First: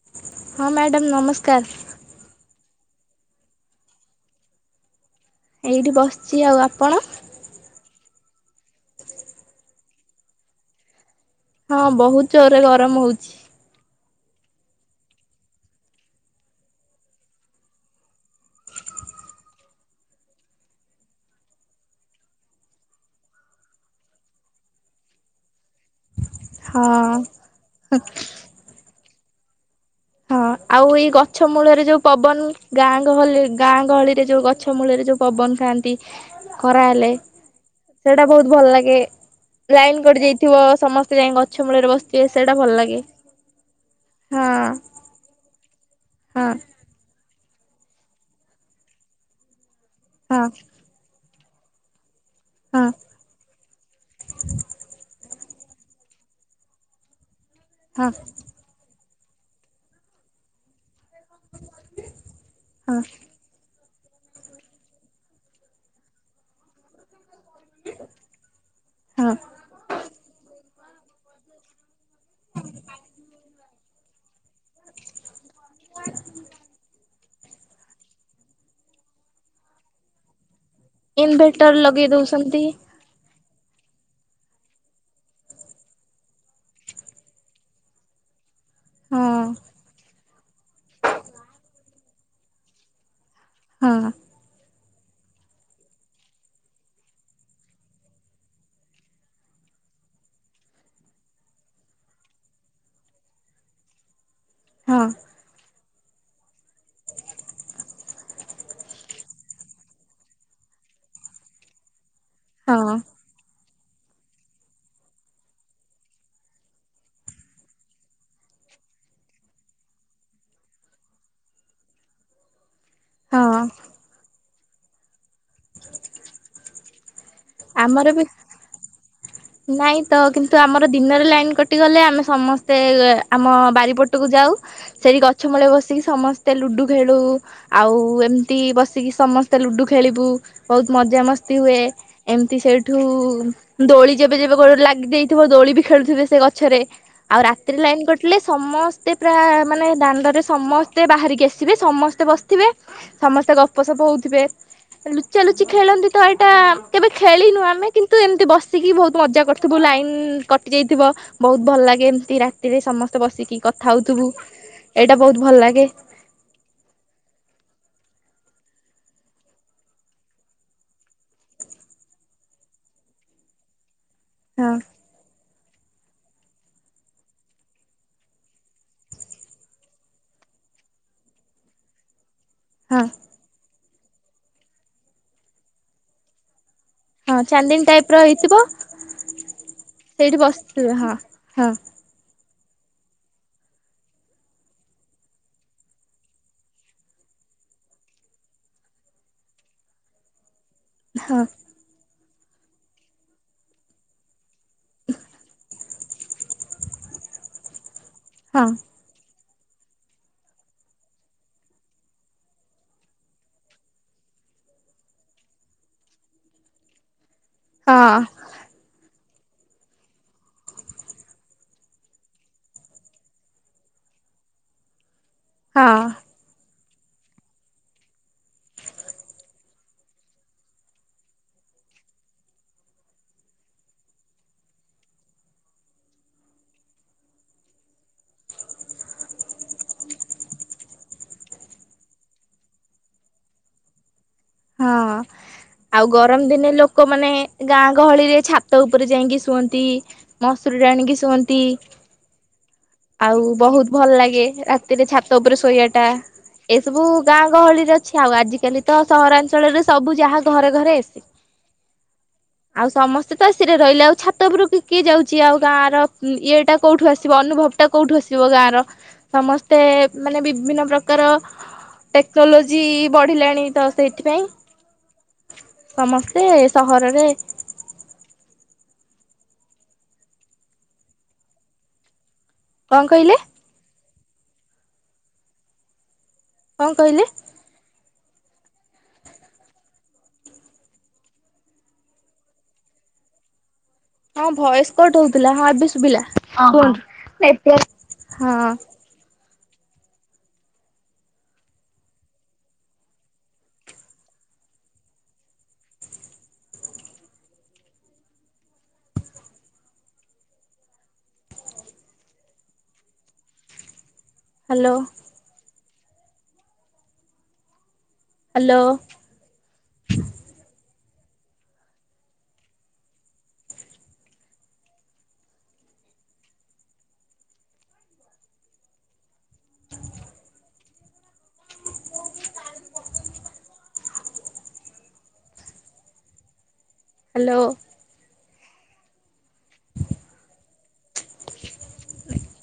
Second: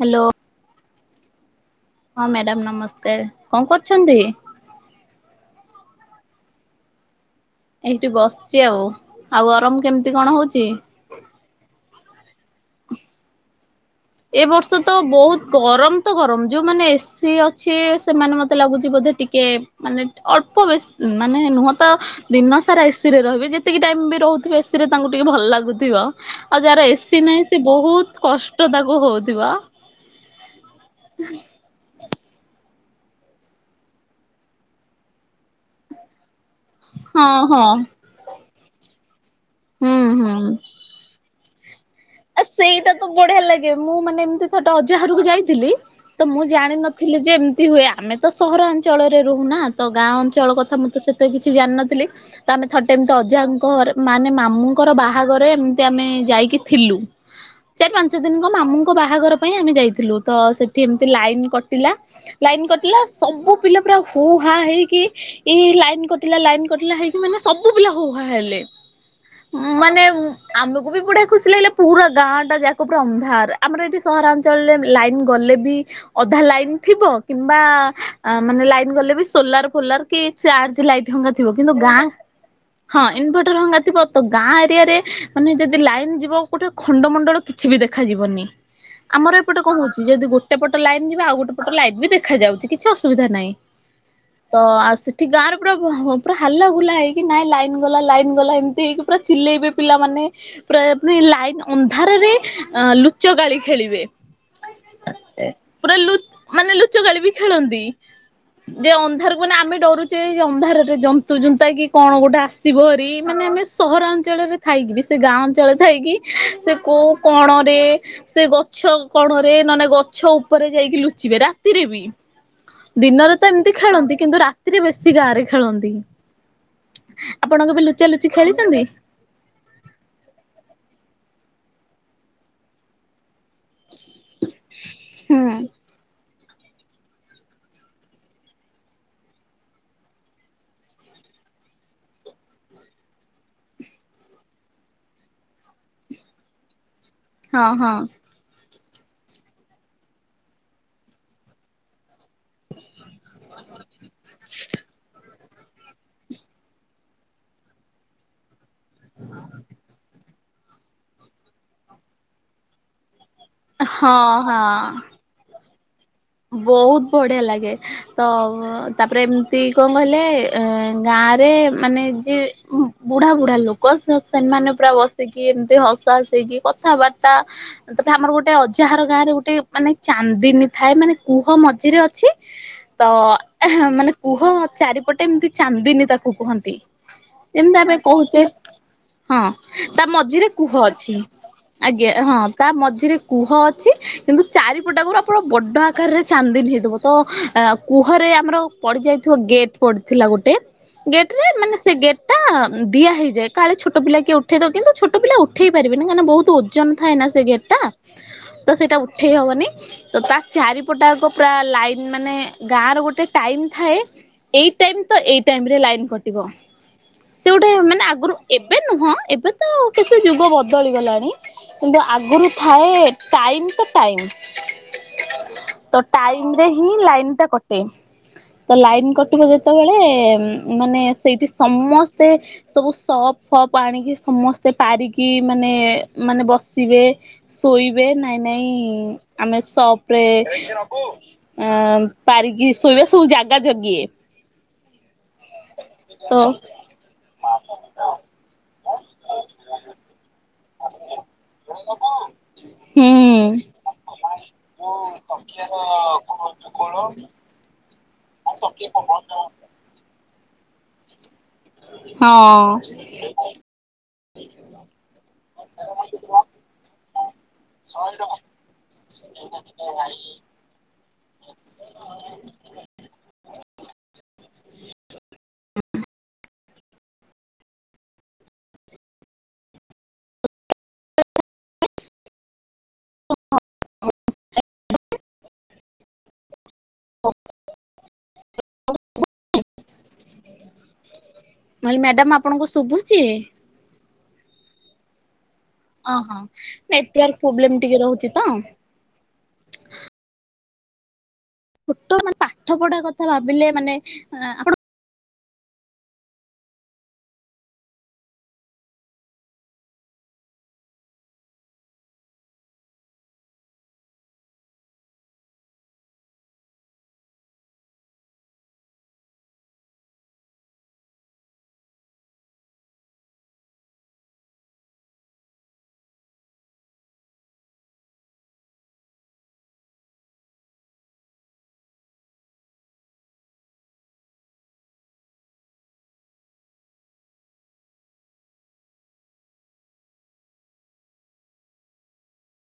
Hello. ହଁ madam ନମସ୍କାର। ହଁ ମ୍ୟାଡ଼ାମ ନମସ୍କାର। କଣ କରୁଛନ୍ତି? ଏଇଠି ବସିଛି। ଆଉ ଆପଣ? ଏଇଠି ବସିଛି ଆଉ। ଆଉ ଗରମ କେମିତି କଣ ହଉଛି? ହଁ ବହୁତ ଜୋରରେ ଗରମ ହଉଛି। ଏ ବର୍ଷ ତ ବହୁତ ଗରମ ତ ଗରମ ଯୋଉଁମାନେ ଏସିି ଅଛି ସେମାନେ ମତେ ଲାଗୁଛି ବୋଧେ ଟିକେ ମାନେ ଅଳ୍ପ ବେଶ ମାନେ ନୁହ ତ ଦିନ ସାରା ଏସିରେ ରହିବେ ଯେତିକି ଟାଇମ ବି ରହୁଥିବେ ଏସିି ରେ ତାଙ୍କୁ ଟିକେ ଭଲ ଲାଗୁଥିବ। ଆଉ ଯାହାର ହଁ ଏସିି ନାହିଁ ସେ ବହୁତ କଷ୍ଟ ତାକୁ ହଉଥିବ। ହଁ ଆଉ ଏଇ ଗଛ ମୂଳରେ ଯୋଉ ପବନ ଗାଁ ଗହଳି ଗାଁ ଗହଳିରେ ଯୋଉ ଗଛ ମୂଳରେ ଯୋଉ ପବନ ଖାଆନ୍ତି। ଖରାହେଲେ ହଁ ହଁ ସେଇଟା ବହୁତ ଭଲ ଲାଗେ। ହୁଁ ଲାଇନ୍ କଟି ହୁଁ। ଯାଇଥିବ ସମସ୍ତେ ଯାଇକି ଗଛ ମୂଳରେ ବ ଆ ସେଇଟା ତ ବଢିଆ ଲାଗେ ମୁଁ ମାନେ ଏମିତି ହଁ [unintelligible] ଅଜା ବାହାରକୁ ଯାଇଥିଲି। ତ ମୁଁ ହଁ ଜାଣିନଥିଲି ଯେ ଏମିତି ହୁଏ ଆମେ ତ ସହରାଞ୍ଚଳରେ ରହୁନା। ତ ଗାଁ ହଁ ଅଞ୍ଚଳ କଥା ମୁଁ ତ ସେତେ କିଛି ଜାଣିନଥିଲି। ତ ଆମେ ହଁ ଥରଟେ ଏମିତି ଅଜାଙ୍କର ମାନେ ମାମୁଁଙ୍କର ବାହାଘରେ ଏମିତି ଆମେ ଯାଇକି ଥିଲୁ। ଚାରି ହଁ ପାଞ୍ଚ ଦିନଙ୍କ ମାମୁଙ୍କ ବାହାଘର ପାଇଁ ଆମେ ଯାଇଥିଲୁ ତ ସେ ଏଠି ଏମତି ଲାଇନ କଟିଲା ଲାଇନ କଟିଲା ହଁ ସବୁ ପିଲା ପୁରା ହୋ ହା ହେଇକି ଏଇ ଲାଇନ କଟିଲା ଲାଇନ କଟିଲା ହେଇ ମାନେ ସବୁ ପିଲା ହୋହା ହେଲେ ହଁ। ମାନେ ଆମକୁ ବି ବୁଢିଆ ଖୁସି ଲାଗିଲା ପୁରା ଗାଁ ଟା ଯାକ ପୁର ଅନ୍ଧାର ଆମର ଏଇଠି ସହରାଞ୍ଚଳରେ ଲାଇନ୍ ଗଲେ ବି ଅଧା ଲାଇନ ଥିବ କିମ୍ବା ଆ ମାନେ ଲାଇନ୍ ଗଲେ ବି ସୋଲାର ଫୋଲାର କି ଚାର୍ଜ ଲାଇଟ୍-' ଙ୍ଗା ଥିବ ଇନଭେଟର କିନ୍ତୁ ଗାଁ ଲଗେଇ ଦଉଛନ୍ତି ହଁ ଇନଭର୍ଟର ଭଙ୍ଗା ଥିବ ତ ଗାଁ ଏରିଆ ରେ ମାନେ ଯଦି ଲାଇନ ଯିବ ଗୋଟେ ଖଣ୍ଡମଣ୍ଡଳ କିଛି ବି ଦେଖାଯିବନି। ହଁ ଆମର ଏପଟେ କଣ ହୋଉଚି ଯେଦି ଗୋଟେ ପଟ ଲାଇନ୍ ଯିବ ଆଉ ଗୋଟେ ପଟ ଲାଇନ ବି ଦେଖ ଖା ଯାଉଚି କିଛି ଅସୁବିଧା ନାହିଁ। ହଁ। ତ ଆଉ ସେଠି ଗାଁରେ ପୁରା ପୁରା ହାଲା ଗୁଲା ହେଇକି ନାଇଁ ଲାଇନ୍ ଗଲା ଲାଇନ ଗଲା ଏମିତି ହେଇକି ପୁରା ଚିଲେଇବେ ପିଲାମାନେ ପୁରା ମାନେ ଲା ଆଇନ୍ ଅନ୍ଧାରରେ ଲୁଚ ଗାଳି ଖେଳିବେ। ହଁ। ପୁରା ଲୁଚ୍ ମାନେ ଲୁଚ ଗାଳି ବି ଖେଳନ୍ତି। ଯେ ଅନ୍ଧାରକୁଆନେ ଆମେ ଡରୁଚେ ଅନ୍ଧାରରେ ଜନ୍ତୁ ଯୁନ୍ତା କି କଣ ଗୋଟେ ହଁ ଆସିବହାରି ମାନେ ଆମେ ସହରାଞ୍ଚଳରେ ଥାଇକି ବି ସେ ଗାଁ ଅଞ୍ଚଳରେ ଥାଇକି ସେ କୋଉ କଣରେ ସେ ଗଛ କଣରେ ନନେ ଗଛ ଉପରେ ଯାଇକି ଲୁଚିବେ ରାତିରେ ବି। ଦିନରେ ତ ହଁ। ଏମିତି ଖେଳନ୍ତି କିନ୍ତୁ ରା ଏଥିରେ ବେଶୀ ଗାଁ ରେ ଖେଳନ୍ତି ଆପଣ କେବେ ଆମର ଲୁଚା ବି ଲୁଚି ଖେଳିଚନ୍ତି। ନାଇଁ ତ କିନ୍ତୁ ଆମର ଦିନରେ ଲାଇନ୍ କଟିଗଲେ ଆମେ ସମସ୍ତେ ଆମ ବାରିପଟକୁ ଯାଉ ସେଇଟି ହୁଁ ଗଛ ମୂଳେ ବସିକି ସମସ୍ତେ ଲୁଡୁ ଖେଳୁ ଆଉ ଏମିତି ବସିକି ସମସ୍ତେ ଲୁଡୁ ଖେଳିବୁ ବୋହୁତ ମଜାମସ୍ତି ହୁଏ। ଏମିତି ସେଇଠୁ ଦୋଳି ଯେବେ ଯେବେ ଗୋ ଲାଗି ଦେଇଥିବ ଦୋଳି ବି ଖେଳୁଥିବ ସେ ଗଛରେ ଆଉ ହଁ ରାତିରେ ହଁ ଲାଇନ କ ଲେ ସମସ୍ତେ ପ୍ରାୟ ମାନେ ଦାଣ୍ଡରେ ସମସ୍ତେ ବାହାରିକି ଆସିବେ ସମସ୍ତେ ବସିଥିବେ ସମସ୍ତେ ଗପସପ ହୋଉଥିବେ। ଲୁଚା ଲୁଚି ଖେଳନ୍ତି ତ ଏଇଟା କେବେ ଖେଳିନୁ ଆମେ କିନ୍ତୁ ଏମିତି ବସିକି ବୋହୁତ ମଜା କରିଥିବୁ ଲାଇନ କଟି ଯାଇଥିବ ବୋହୁତ ଭଲ ଲାଗେ ଏମତି ରାତିରେ ସମସ୍ତେ ବସିକି କଥା ହଉଥିବୁ ହଁ ଏଇଟା ବୋହୁତ ଭଲ ଲାଗେ। ବୋହୁତ ବଢିଆ ଲାଗେ। ତ ତାପରେ ଏମିତି କଣ କହିଲେ ଅ ଗାଁରେ ମାନେ ଯିଏ ଉଁହୁଁ। ବୁଢା ବୁଢା ଲୋକ ସେ ହଁ ସେମାନେ ପୁରା ବସିକି ଏମତି ହସା ହସିଇକି କଥାବାର୍ତ୍ତା ତା ପରେ ଆମର ଗୋଟେ ଅଜାହାର ଗାଁ ରେ ଗୋଟେ ମାନେ ଚାନ୍ଦିନୀ ଥାଏ ମାନେ କୁହ ମଝିରେ ଅଛି ତ ହଁ ଏହେଁ ମାନେ କୁହ ଚାରିପଟେ ଏମିତି ଚାନ୍ଦିନି ତାକୁ କୁହନ୍ତି। ହଁ ଏମ୍ତି ଚାନ୍ଦିନୀ ଆମେ ଟାଇପ୍ ର କୋହୁଚେ ହେଇଥିବ ହଁ ତା ସେଇଠି ମଝିରେ କୁହ ବସିଥିବେ ଅଛି ହଁ ଆଗ୍ ଜ୍ଞା ହଁ ତା ମଝିରେ କୁହ ଅଛି କିନ୍ତୁ ଚାରିପଟା ଗରୁ ଆପଣ ବଡ ଆ ଆକାରରେ ଚାନ୍ଦିନି ହେଇଥିବ ତ କୁହରେ ଆମର ପଡି ଯାଇଥିବା ଗେଟ୍ ପଡିଥିଲା ଗୋଟେ ଗେଟ ରେ ମାନେ ସେ ଗେଟ୍ ଟା ଦିଆ ହେଇଯାଏ କାଳେ ଛୋଟ ପିଲା କିଏ ଉ ଉଠେଇ ଦ କିନ୍ତୁ ଛୋଟ ପିଲା ଉଠେଇ ପାରିବେନି କାହିଁକି ବୋହୁତୁ ଓଜନ ଥାଇ ସେ ଗେଟ୍ ଟା ହଁ ତ ସେଇଟା ଠିକ ହବନି ତ ତା। ଚାରିପଟାକ ପୁରା ଲାଇନ୍ ମାନେ ଗାଁର ଗୋଟେ ଟାଇମ୍ ଥାଏ। ଏଇ ଟାଇମ ତ ଏଇ ଟାଇମ ରେ ଲାଇନ କଟିବ ସେ ଗୋଟେ ହଁ ମାନେ ଆଗରୁ ଏବେ ନୁହଁ ଏବେ ତ କେତେ ଯୁଗ ବଦଳି ଗଲାଣି। କିନ୍ତୁ ଆଗରୁ ଥାଏ ଟାଇମ ଟୁ ଟାଇମ। ହଁ ତ ଟାଇମ ରେ ହିଁ ଲାଇନ ଟା କଟେ। ତ ଲାଇନ୍ କଟିବ ଯେତେବେଳେ ମାନେ ସେଇଠି ସମସ୍ତେ ସବୁ ସପ ଫପ୍ ଆଣିକି ସମସ୍ତେ ପାରିକି ମାନେ ମାନେ ବସିବେ। ଶୋଇବେ ନାଇଁ ନାଇଁ ଆମେ ସବ ରେ ଅ ପାରିକି ଶୋଇବା ସବୁ ଜାଗା ଜଗିଏ। ହଁ ଆଉ ତ ଗରମ ଦିନେ ହୁଁ ଲୋ କମାନେ ଗାଁ ଗହଳିରେ ଛାତ ଉପରେ ଯାଇକି ଶୁଅନ୍ତି। ମସୁରୀ ଟାଣିକି ଶୁଅନ୍ତି। ହଁ। ଆଉ ବହୁତ ଭଲ ଲାଗେ ରାତିରେ ଛାତ ଉପରେ ଶୋଇବା ଟା। ଏସବୁ ଗାଁ ଗହଳିରେ ଅଛି ଆଉ ଆଜିକାଲି ତ, ସହରାଞ୍ଚଳରେ ସବୁ ଯାହା ଘରେ ଘରେ ଏସି ମୁଁ ଆଉ ସମସ୍ତେ ତ ସେ ଯିଏ ରହିଲେ ଆଉ ଛାତ ଉପରୁକୁ କିଏ ଯାଉଛି ଆଉ ଗାଁ ର ଇଏଟା କୋଉଠୁ ଆସିବ ଅନୁଭବ। ପଟ କଉଠୁ ଆସିବ ଗାଁର ସମସ୍ତେ ମାନେ ବିଭିନ୍ନ ପ୍ରକାର ଟେକ୍ନୋଲୋଜି ବଢିଲାଣି ତ। ସେଇଥିପାଇଁ ସମସ୍ତେ ସହରରେ। କଣ କହିଲେ? [unintelligible] କଣ କହିଲେ? [unintelligible] ନ ହେଲେ ମ୍ୟାଡମ ଆପଣଙ୍କୁ ଶୁଭୁଛି? ହଁ ଭୟସ କଟ ହଉଥିଲା ହଁ ଏବେ ସୁଭିଲା ଓହୋ ହଁ ହଁ କୁହନ୍ତୁ, ନେଟୱାର୍କ ପ୍ରୋବ୍ଲେମ ଟିକେ ରହୁଛି ତ ନେଟୱର୍କ। ଛୋଟ ମାନେ ପାଠ ପଢା କଥା ଭାବିଲେ ମାନେ ଆପଣ ହାଲୋ। ହାଲୋ। [unintelligible] ହାଲୋ।